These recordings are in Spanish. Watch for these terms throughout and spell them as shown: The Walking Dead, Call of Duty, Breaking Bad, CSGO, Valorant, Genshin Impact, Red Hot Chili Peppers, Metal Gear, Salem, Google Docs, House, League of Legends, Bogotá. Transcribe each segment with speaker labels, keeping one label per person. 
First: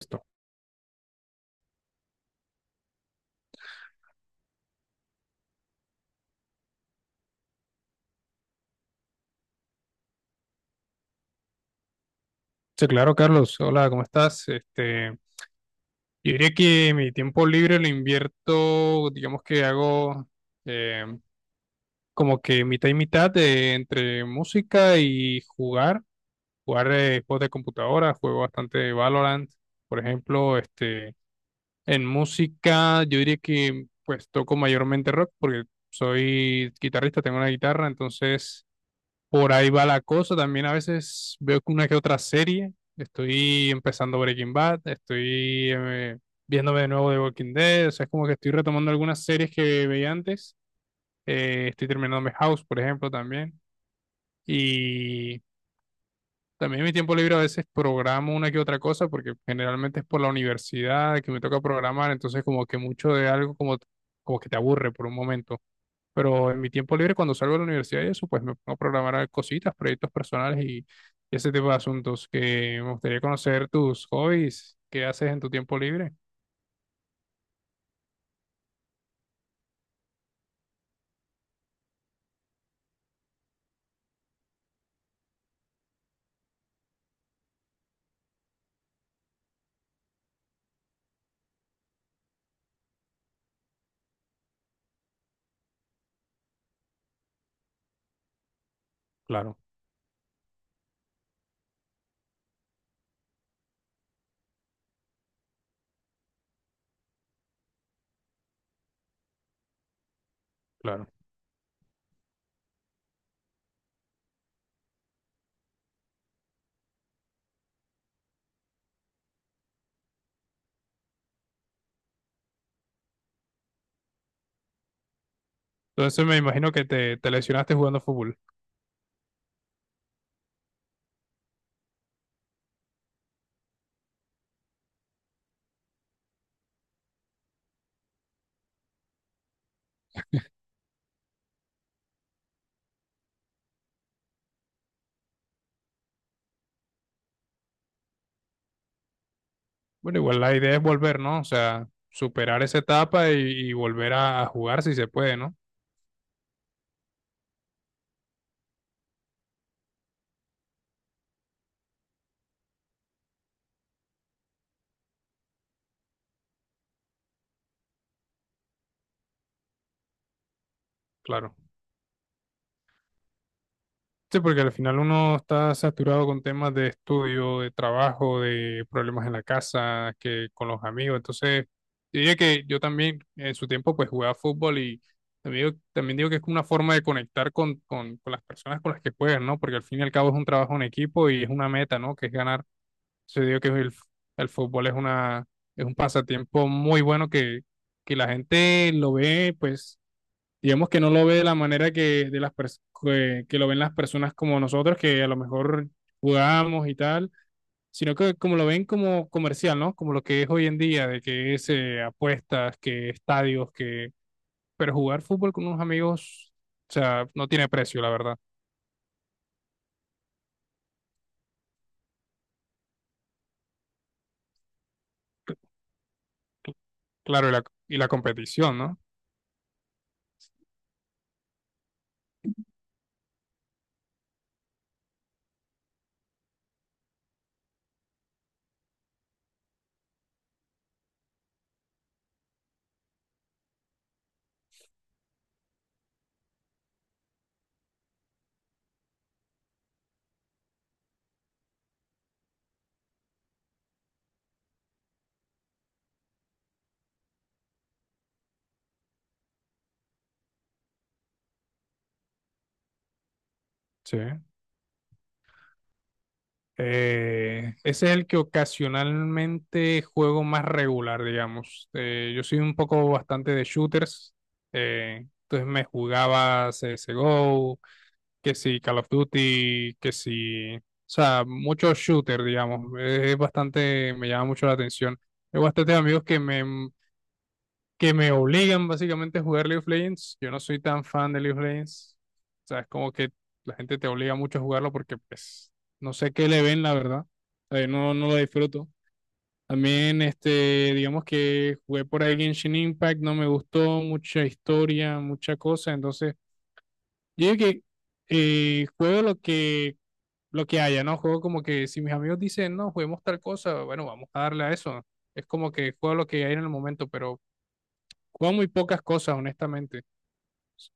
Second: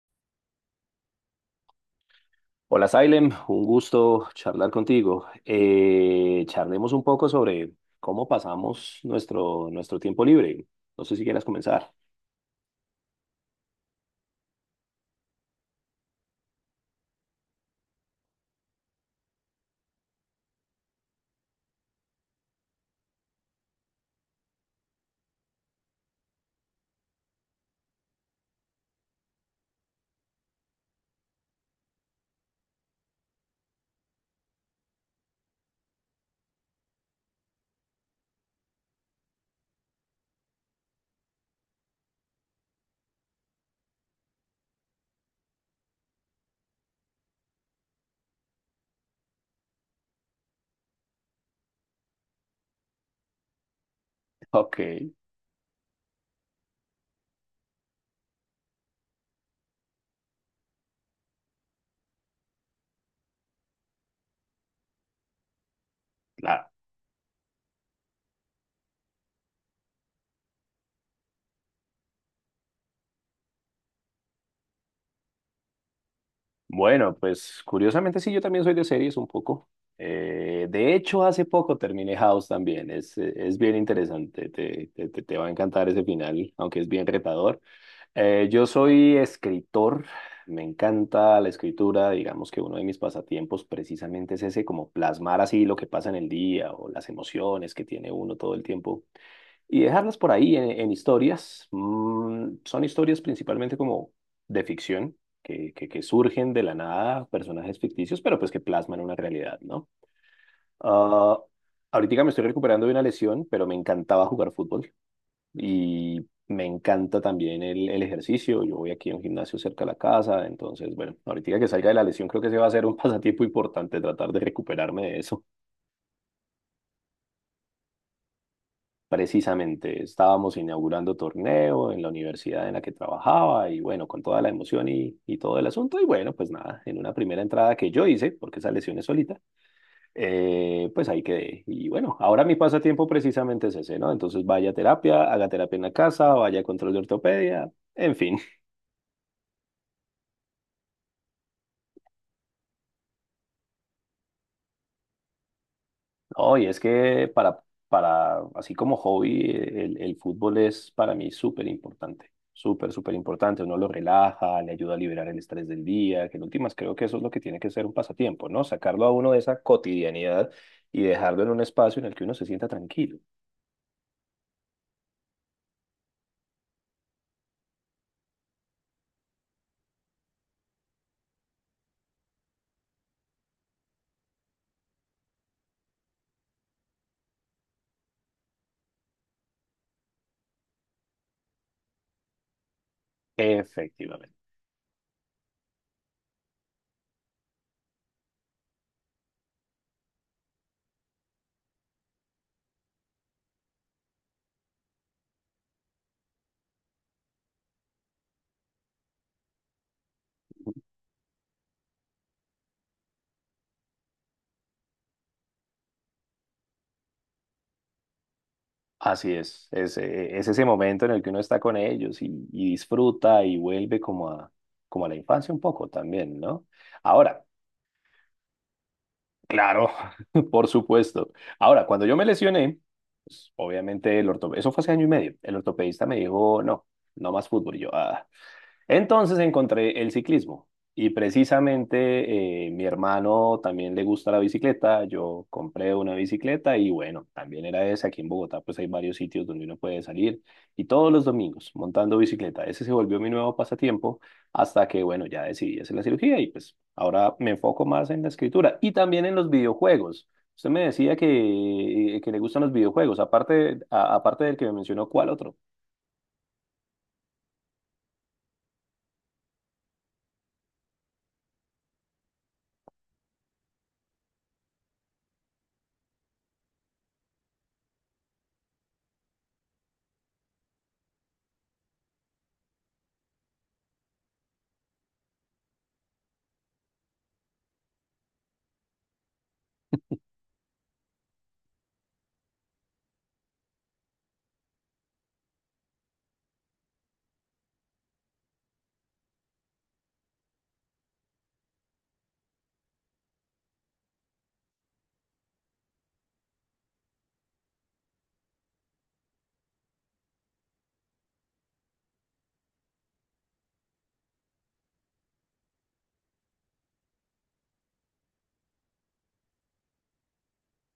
Speaker 1: Esto.
Speaker 2: Hola, Salem, un gusto charlar contigo. Charlemos un poco sobre cómo pasamos nuestro tiempo libre. No sé si quieras comenzar.
Speaker 1: Sí, claro, Carlos. Hola, ¿cómo estás? Yo diría que mi tiempo libre lo invierto, digamos que hago eh, como que mitad y mitad de, entre música y jugar juegos de computadora, juego bastante Valorant, por ejemplo, en música yo diría que pues toco mayormente rock porque soy guitarrista, tengo una guitarra, entonces por ahí va la cosa. También a veces veo que una que otra serie. Estoy empezando Breaking Bad, estoy viéndome de nuevo The Walking Dead. O sea, es como que estoy retomando algunas series que veía antes. Estoy terminándome House, por ejemplo, también.
Speaker 2: Ok,
Speaker 1: Y también en mi tiempo libre a veces programo una que otra cosa, porque generalmente es por la universidad que me toca programar. Entonces, como que mucho de algo como, como que te aburre por un momento. Pero en
Speaker 2: claro.
Speaker 1: mi tiempo libre, cuando salgo de la universidad y eso, pues me pongo a programar cositas, proyectos personales y ese tipo de asuntos que me gustaría conocer tus hobbies, qué haces en tu tiempo libre.
Speaker 2: Bueno, pues curiosamente sí, yo también soy de series un poco. De hecho, hace poco terminé House también. Es bien interesante, te va a encantar ese final, aunque es bien retador. Yo soy escritor, me encanta la escritura, digamos que uno de mis pasatiempos precisamente es ese, como plasmar así lo que pasa en el día o las emociones que tiene uno todo el tiempo
Speaker 1: Claro,
Speaker 2: y dejarlas por ahí en historias. Mm, son historias principalmente como de ficción, que surgen de la nada, personajes ficticios, pero pues que plasman una realidad, ¿no?
Speaker 1: claro.
Speaker 2: Ah, Ahorita me estoy recuperando de una lesión, pero me encantaba jugar fútbol y me encanta también el ejercicio. Yo voy aquí a un gimnasio cerca de la casa, entonces, bueno, ahorita que salga de la lesión, creo que se va a hacer un pasatiempo importante tratar de recuperarme de eso.
Speaker 1: Entonces me imagino que te lesionaste jugando fútbol.
Speaker 2: Precisamente estábamos inaugurando torneo en la universidad en la que trabajaba y bueno, con toda la emoción y todo el asunto. Y bueno, pues nada, en una primera entrada que yo hice, porque esa lesión es solita, pues ahí quedé. Y bueno, ahora mi pasatiempo precisamente es ese, ¿no? Entonces vaya a terapia, haga terapia en la casa, vaya a control de ortopedia, en fin.
Speaker 1: Bueno, igual la idea es volver, ¿no? O sea, superar esa etapa y volver a jugar si se puede, ¿no?
Speaker 2: No, y es que para, así como hobby, el fútbol es para mí súper importante, súper, súper importante. Uno lo relaja, le ayuda a liberar el estrés del día, que en últimas creo que eso es lo que tiene que ser un pasatiempo, ¿no? Sacarlo a uno de esa cotidianidad y dejarlo en
Speaker 1: Claro.
Speaker 2: un espacio en el que uno se sienta tranquilo.
Speaker 1: Sí, porque al final uno está saturado con temas de estudio, de trabajo, de problemas en la casa, que con los amigos. Entonces, yo diría que yo también en su tiempo pues jugaba fútbol y también digo que es como una forma de conectar con las personas con las que juegas, ¿no? Porque al fin y al cabo es un trabajo en equipo y es una meta, ¿no? Que es ganar. Entonces, digo que
Speaker 2: Efectivamente.
Speaker 1: el fútbol es una, es un pasatiempo muy bueno que la gente lo ve pues digamos que no lo ve de la manera que, que lo ven las personas como nosotros, que a lo mejor jugamos y tal, sino que como lo ven como comercial, ¿no? Como lo que es hoy en día, de que es apuestas, que estadios, que... Pero jugar fútbol con unos amigos, o sea, no tiene precio, la verdad.
Speaker 2: Así es, es ese momento en el que uno está con ellos y disfruta y vuelve como a la infancia un poco también, ¿no?
Speaker 1: Cl-
Speaker 2: Ahora.
Speaker 1: Claro, y la competición, ¿no?
Speaker 2: Claro, por supuesto. Ahora, cuando yo me lesioné, pues, obviamente el ortopedista, eso fue hace año y medio, el ortopedista me dijo, no, no más fútbol. Y yo, ah. Entonces encontré el ciclismo y precisamente mi hermano también le gusta la bicicleta, yo compré una bicicleta y bueno, también era esa, aquí en Bogotá pues hay varios sitios donde uno puede salir y todos los domingos montando bicicleta, ese se volvió mi nuevo pasatiempo hasta que bueno, ya decidí hacer la cirugía y pues ahora me enfoco más en la escritura y también en los videojuegos. Usted me decía que le gustan los videojuegos, aparte,
Speaker 1: Sí.
Speaker 2: aparte del que me mencionó, ¿cuál otro?
Speaker 1: Ese es el que ocasionalmente juego más regular, digamos. Yo soy un poco bastante de shooters, entonces me jugaba CSGO, que si Call of Duty, que si... O sea, muchos shooters, digamos. Es bastante, me llama mucho la atención. Tengo bastantes amigos que me obligan básicamente a jugar League of Legends. Yo no soy tan fan de League of Legends. O sea, es como que la gente te obliga mucho a jugarlo porque pues no sé qué le ven, la verdad. O sea, yo no, no lo disfruto. También, digamos que jugué por ahí Genshin Impact, no me gustó, mucha historia, mucha cosa. Entonces, yo digo que juego lo que haya, ¿no? Juego como que si mis amigos dicen, no, juguemos tal cosa, bueno, vamos a darle a eso. Es como que juego lo que hay en el momento, pero juego muy pocas cosas, honestamente.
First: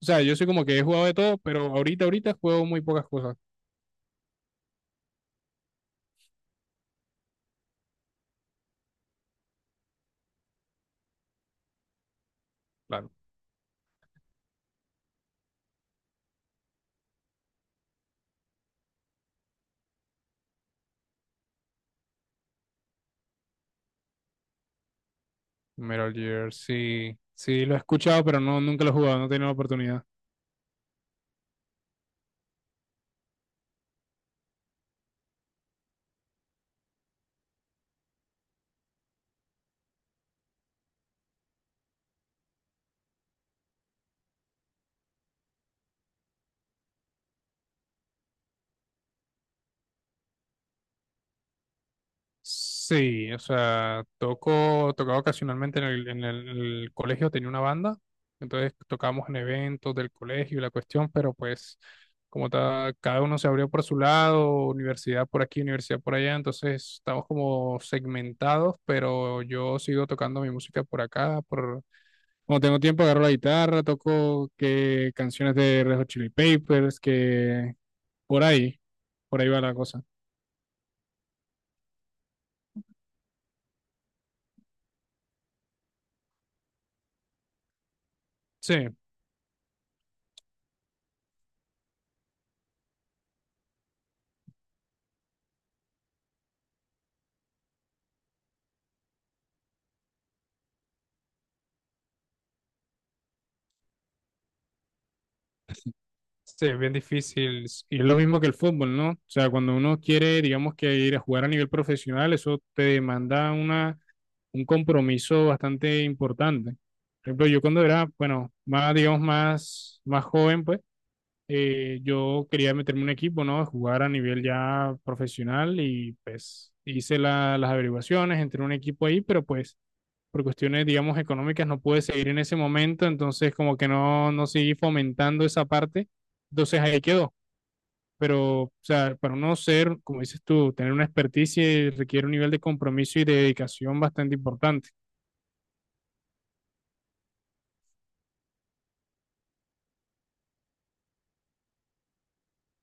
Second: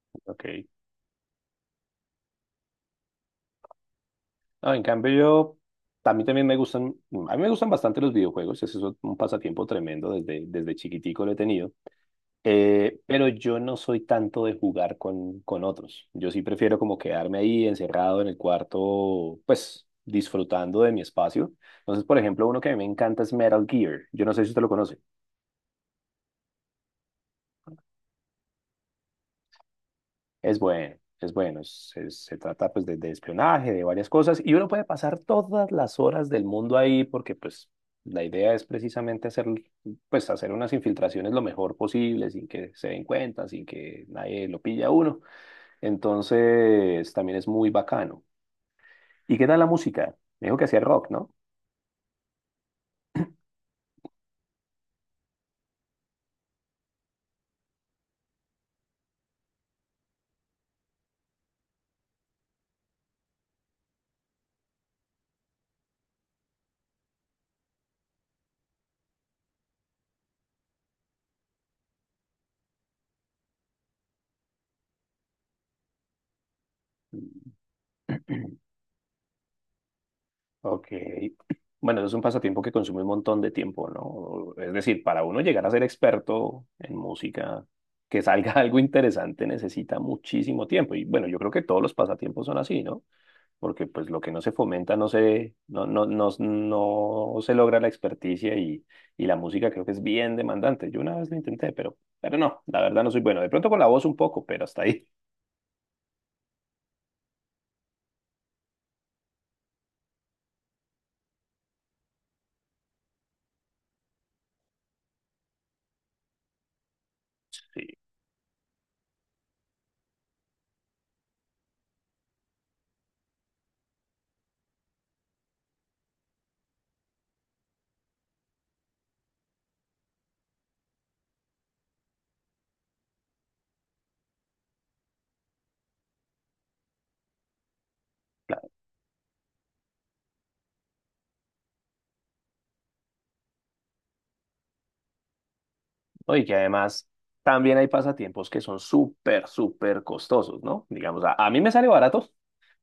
Speaker 1: O sea, yo
Speaker 2: Ok.
Speaker 1: soy como que he jugado de todo, pero ahorita juego muy pocas cosas.
Speaker 2: No, en cambio yo, a mí también me gustan, a mí me gustan bastante los videojuegos, ese es un pasatiempo tremendo, desde chiquitico lo he tenido.
Speaker 1: Claro.
Speaker 2: Pero yo no soy tanto de jugar con otros, yo sí prefiero como quedarme ahí encerrado en el cuarto, pues disfrutando de mi espacio. Entonces, por ejemplo, uno que a mí me encanta es Metal Gear, yo no sé si usted lo conoce.
Speaker 1: Metal Gear, sí. Sí, lo he escuchado, pero no, nunca lo he jugado, no he tenido la oportunidad.
Speaker 2: Es bueno, es bueno. Se trata pues de espionaje, de varias cosas, y uno puede pasar todas las horas del mundo ahí porque pues la idea es precisamente hacer, pues, hacer unas infiltraciones lo mejor posible sin que se den cuenta, sin que nadie lo pille a uno. Entonces también es muy bacano. ¿Y qué tal la música? Me dijo que hacía rock, ¿no?
Speaker 1: Sí, o sea, toco, tocaba ocasionalmente en el colegio, tenía una banda, entonces tocábamos en eventos del colegio y la cuestión, pero pues como cada uno se abrió por su lado, universidad por aquí, universidad por allá, entonces estamos como segmentados, pero yo sigo tocando mi música por acá, por... Cuando tengo tiempo agarro la guitarra, toco que canciones de Red Hot Chili Papers, que por ahí, por ahí va la cosa.
Speaker 2: Ok. Bueno, eso es un pasatiempo que consume un montón de tiempo, ¿no? Es decir, para uno llegar a ser experto en música, que salga algo
Speaker 1: Sí.
Speaker 2: interesante, necesita muchísimo tiempo. Y bueno, yo creo que todos los pasatiempos son así, ¿no? Porque pues lo que no se fomenta no se, no, no, no, no se logra la experticia y la música creo que es bien demandante. Yo una vez lo intenté, pero no, la verdad no soy bueno. De pronto con la voz un poco, pero hasta ahí.
Speaker 1: Sí, es bien difícil. Y es lo mismo que el fútbol, ¿no? O sea, cuando uno quiere, digamos que ir a jugar a nivel profesional, eso te demanda una, un compromiso bastante importante. Por ejemplo, yo cuando era, bueno, más, digamos, más, más joven, pues yo quería meterme en un equipo, ¿no? A jugar a nivel ya profesional y pues las averiguaciones, entré en un equipo ahí, pero pues por cuestiones, digamos, económicas no pude seguir en ese momento, entonces como que no seguí fomentando esa parte, entonces ahí quedó.
Speaker 2: Sí.
Speaker 1: Pero, o sea, para uno ser, como dices tú, tener una experticia requiere un nivel de compromiso y de dedicación bastante importante.
Speaker 2: ¿No? Y que además también hay pasatiempos que son súper, súper costosos, ¿no? Digamos, a mí me sale barato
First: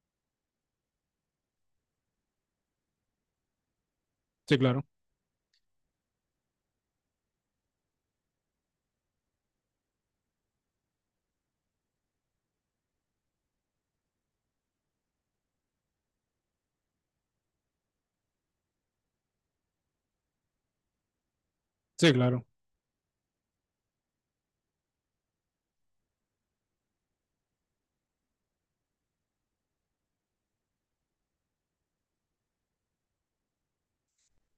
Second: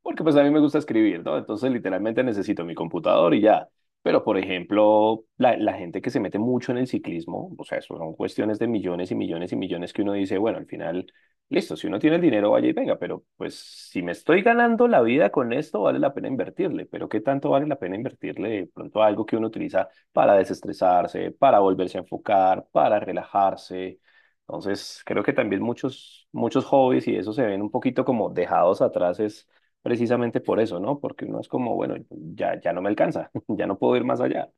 Speaker 2: porque pues a mí me gusta escribir, ¿no? Entonces literalmente necesito mi computador y ya. Pero por
Speaker 1: Sí, claro,
Speaker 2: ejemplo, la gente que se mete mucho en el ciclismo, o sea, eso son cuestiones de millones y millones y millones que uno dice, bueno, al final, listo, si uno tiene el dinero, vaya y venga, pero pues si me estoy ganando la vida con esto, vale la pena invertirle. Pero ¿qué tanto vale la pena invertirle de pronto a algo que uno utiliza para desestresarse, para volverse a
Speaker 1: sí, claro.
Speaker 2: enfocar, para relajarse? Entonces, creo que también muchos hobbies y eso se ven un poquito como dejados atrás, es precisamente por eso, ¿no? Porque uno es como, bueno, ya no me alcanza, ya no puedo ir más allá.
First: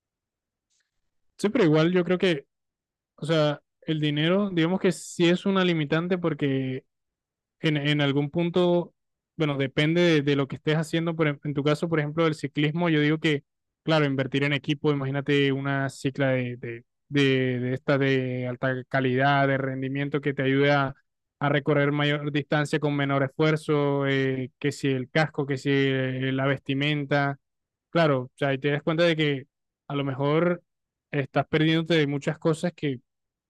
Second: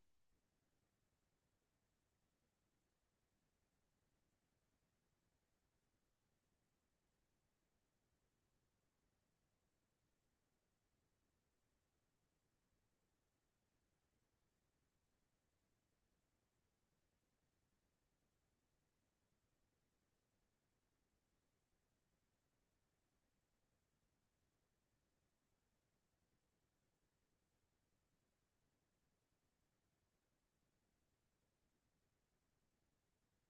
Speaker 1: Sí, pero igual yo creo que, o sea, el dinero, digamos que sí es una limitante porque en algún punto, bueno, depende de lo que estés haciendo, pero en tu caso, por ejemplo, del ciclismo, yo digo que, claro, invertir en equipo, imagínate una cicla de esta de alta calidad, de rendimiento que te ayude a recorrer mayor distancia con menor esfuerzo, que si el casco, que si la vestimenta, claro, o sea, ahí te das cuenta de que a lo mejor estás perdiéndote de muchas cosas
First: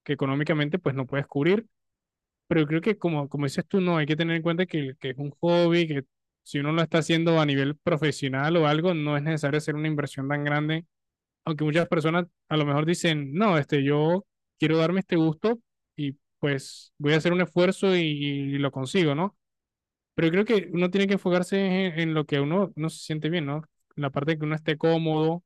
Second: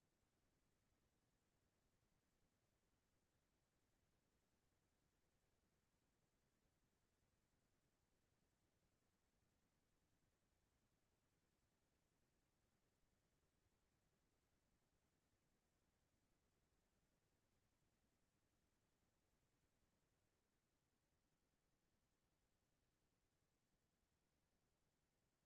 Speaker 1: que económicamente pues no puedes cubrir, pero yo creo que como, como dices tú, no, hay que tener en cuenta que es un hobby, que si uno lo está haciendo a nivel profesional o algo, no es necesario hacer una inversión tan grande, aunque muchas personas a lo mejor dicen, no, este, yo quiero darme este gusto y pues voy a hacer un esfuerzo y lo consigo, ¿no? Pero yo creo que uno tiene que enfocarse en lo que uno, uno se siente bien, ¿no? La parte que uno esté cómodo,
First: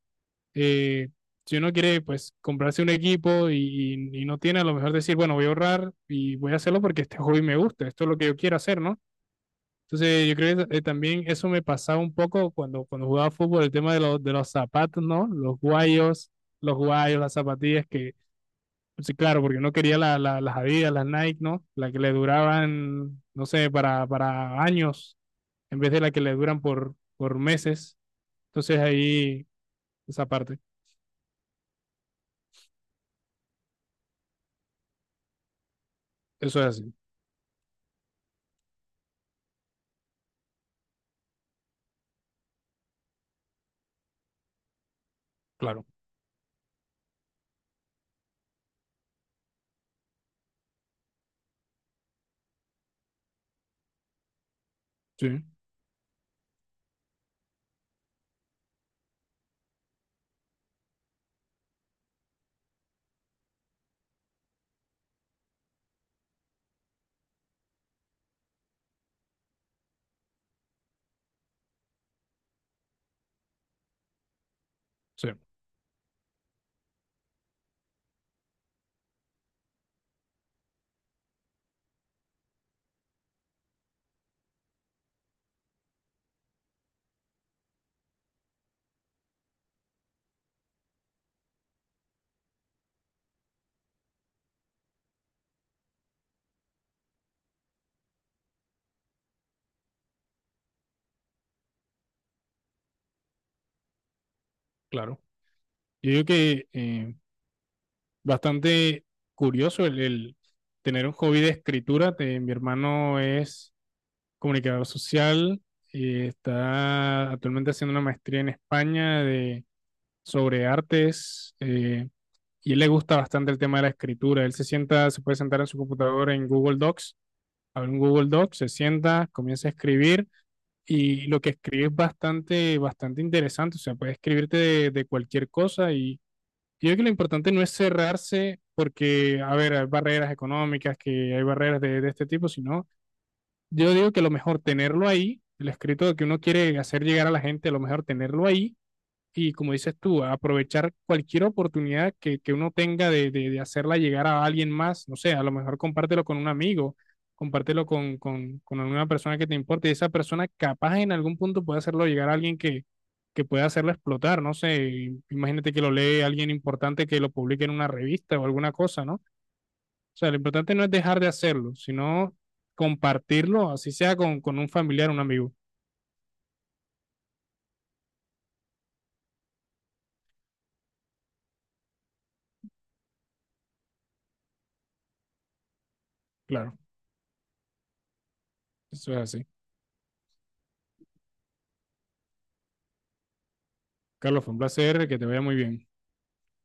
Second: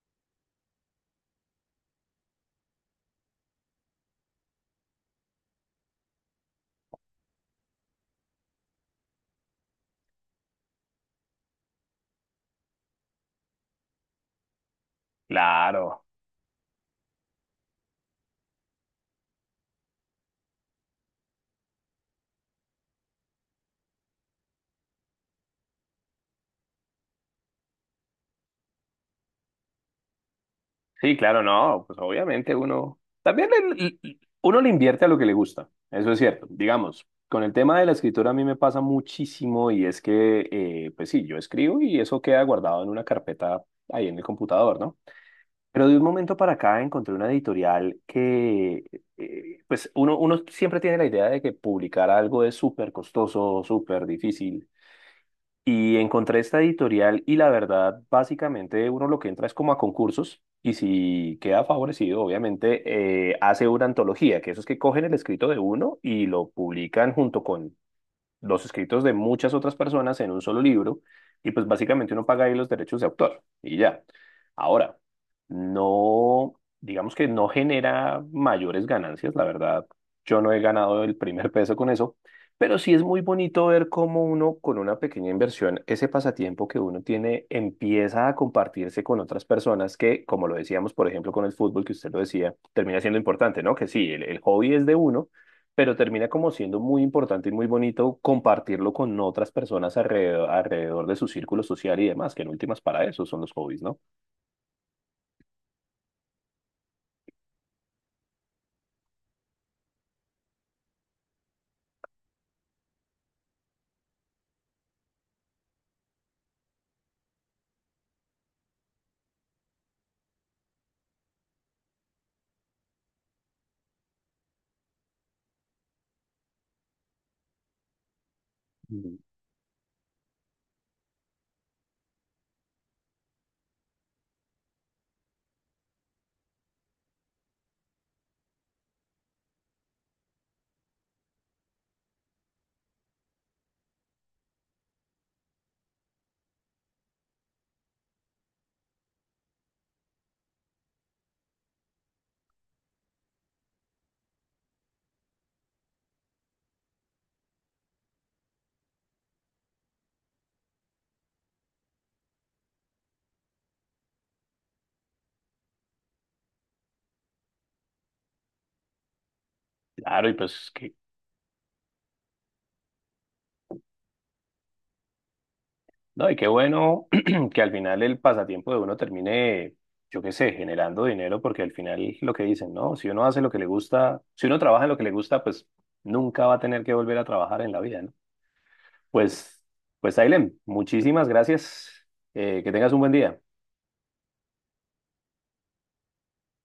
Speaker 1: eh, si uno quiere pues comprarse un equipo y no tiene, a lo mejor decir, bueno, voy a ahorrar y voy a hacerlo porque este hobby me gusta, esto es lo que yo quiero hacer, ¿no? Entonces yo creo que también eso me pasaba un poco cuando, cuando jugaba fútbol, el tema de los zapatos, ¿no?
Speaker 2: Claro,
Speaker 1: Los guayos, las zapatillas que, pues, sí, claro, porque no quería las Adidas, las Nike, ¿no? Las que le duraban, no sé, para años, en vez de las que le duran por meses. Entonces ahí, esa parte,
Speaker 2: sí, claro, no, pues obviamente uno también uno le invierte a lo que le gusta, eso es cierto.
Speaker 1: eso es así,
Speaker 2: Digamos, con el tema de la escritura a mí me pasa muchísimo y es que, pues sí, yo escribo y eso queda guardado en una carpeta ahí en el computador, ¿no?
Speaker 1: claro.
Speaker 2: Pero de un momento para acá encontré una editorial que, pues uno siempre tiene la idea de que publicar algo es súper costoso, súper difícil.
Speaker 1: Sí.
Speaker 2: Y encontré esta editorial y la verdad, básicamente uno lo que entra es como a concursos y si queda favorecido, obviamente hace una antología, que eso es que cogen el escrito de uno y lo publican junto con los escritos de muchas otras personas en un solo libro y pues básicamente uno paga ahí los derechos de autor y ya. Ahora,
Speaker 1: Sí,
Speaker 2: no, digamos que no genera mayores ganancias, la verdad, yo no he ganado el primer peso con eso, pero sí es muy bonito ver cómo uno con una pequeña inversión, ese pasatiempo que uno tiene empieza a compartirse con otras personas que, como lo decíamos, por ejemplo, con el fútbol, que usted lo decía, termina siendo importante, ¿no? Que sí, el hobby es de uno pero termina como siendo muy importante y muy bonito compartirlo con otras personas alrededor, alrededor de su círculo social y demás, que en últimas para eso son los hobbies, ¿no?
Speaker 1: claro. Yo digo que bastante curioso el tener un hobby de escritura. Mi hermano es comunicador social y está actualmente haciendo una maestría en España de, sobre artes y él le gusta bastante el tema de la escritura. Él se sienta, se puede sentar en su computadora en Google Docs, abre un Google Docs, se
Speaker 2: Mm.
Speaker 1: sienta, comienza a escribir y lo que escribe es bastante, bastante interesante. O sea, puede escribirte de cualquier cosa y yo creo que lo importante no es cerrarse porque, a ver, hay barreras económicas, que hay barreras de este tipo, sino yo digo que lo mejor tenerlo ahí, el escrito que uno quiere hacer llegar a la gente, lo mejor tenerlo ahí y como dices tú, aprovechar cualquier oportunidad que uno tenga de hacerla llegar a alguien más, no sé, a lo mejor compártelo con un amigo, compártelo con alguna persona que te importe y esa persona capaz en algún punto puede hacerlo llegar a alguien que pueda hacerlo explotar, no sé, imagínate que lo lee alguien importante que lo publique en una revista o alguna cosa, ¿no? O
Speaker 2: Claro,
Speaker 1: sea,
Speaker 2: y
Speaker 1: lo
Speaker 2: pues
Speaker 1: importante no es
Speaker 2: que,
Speaker 1: dejar de hacerlo, sino compartirlo, así sea con, un familiar, un amigo,
Speaker 2: no, y qué bueno que al final el pasatiempo de uno termine, yo qué sé, generando dinero, porque al final lo que dicen, ¿no? Si uno hace lo que le gusta, si uno trabaja en lo que le gusta, pues nunca va a
Speaker 1: claro,
Speaker 2: tener que volver a trabajar en la vida, ¿no?
Speaker 1: eso es así.
Speaker 2: Pues, pues, Ailem, muchísimas gracias. Que tengas un buen día.
Speaker 1: Carlos, fue un placer, que te vaya muy bien.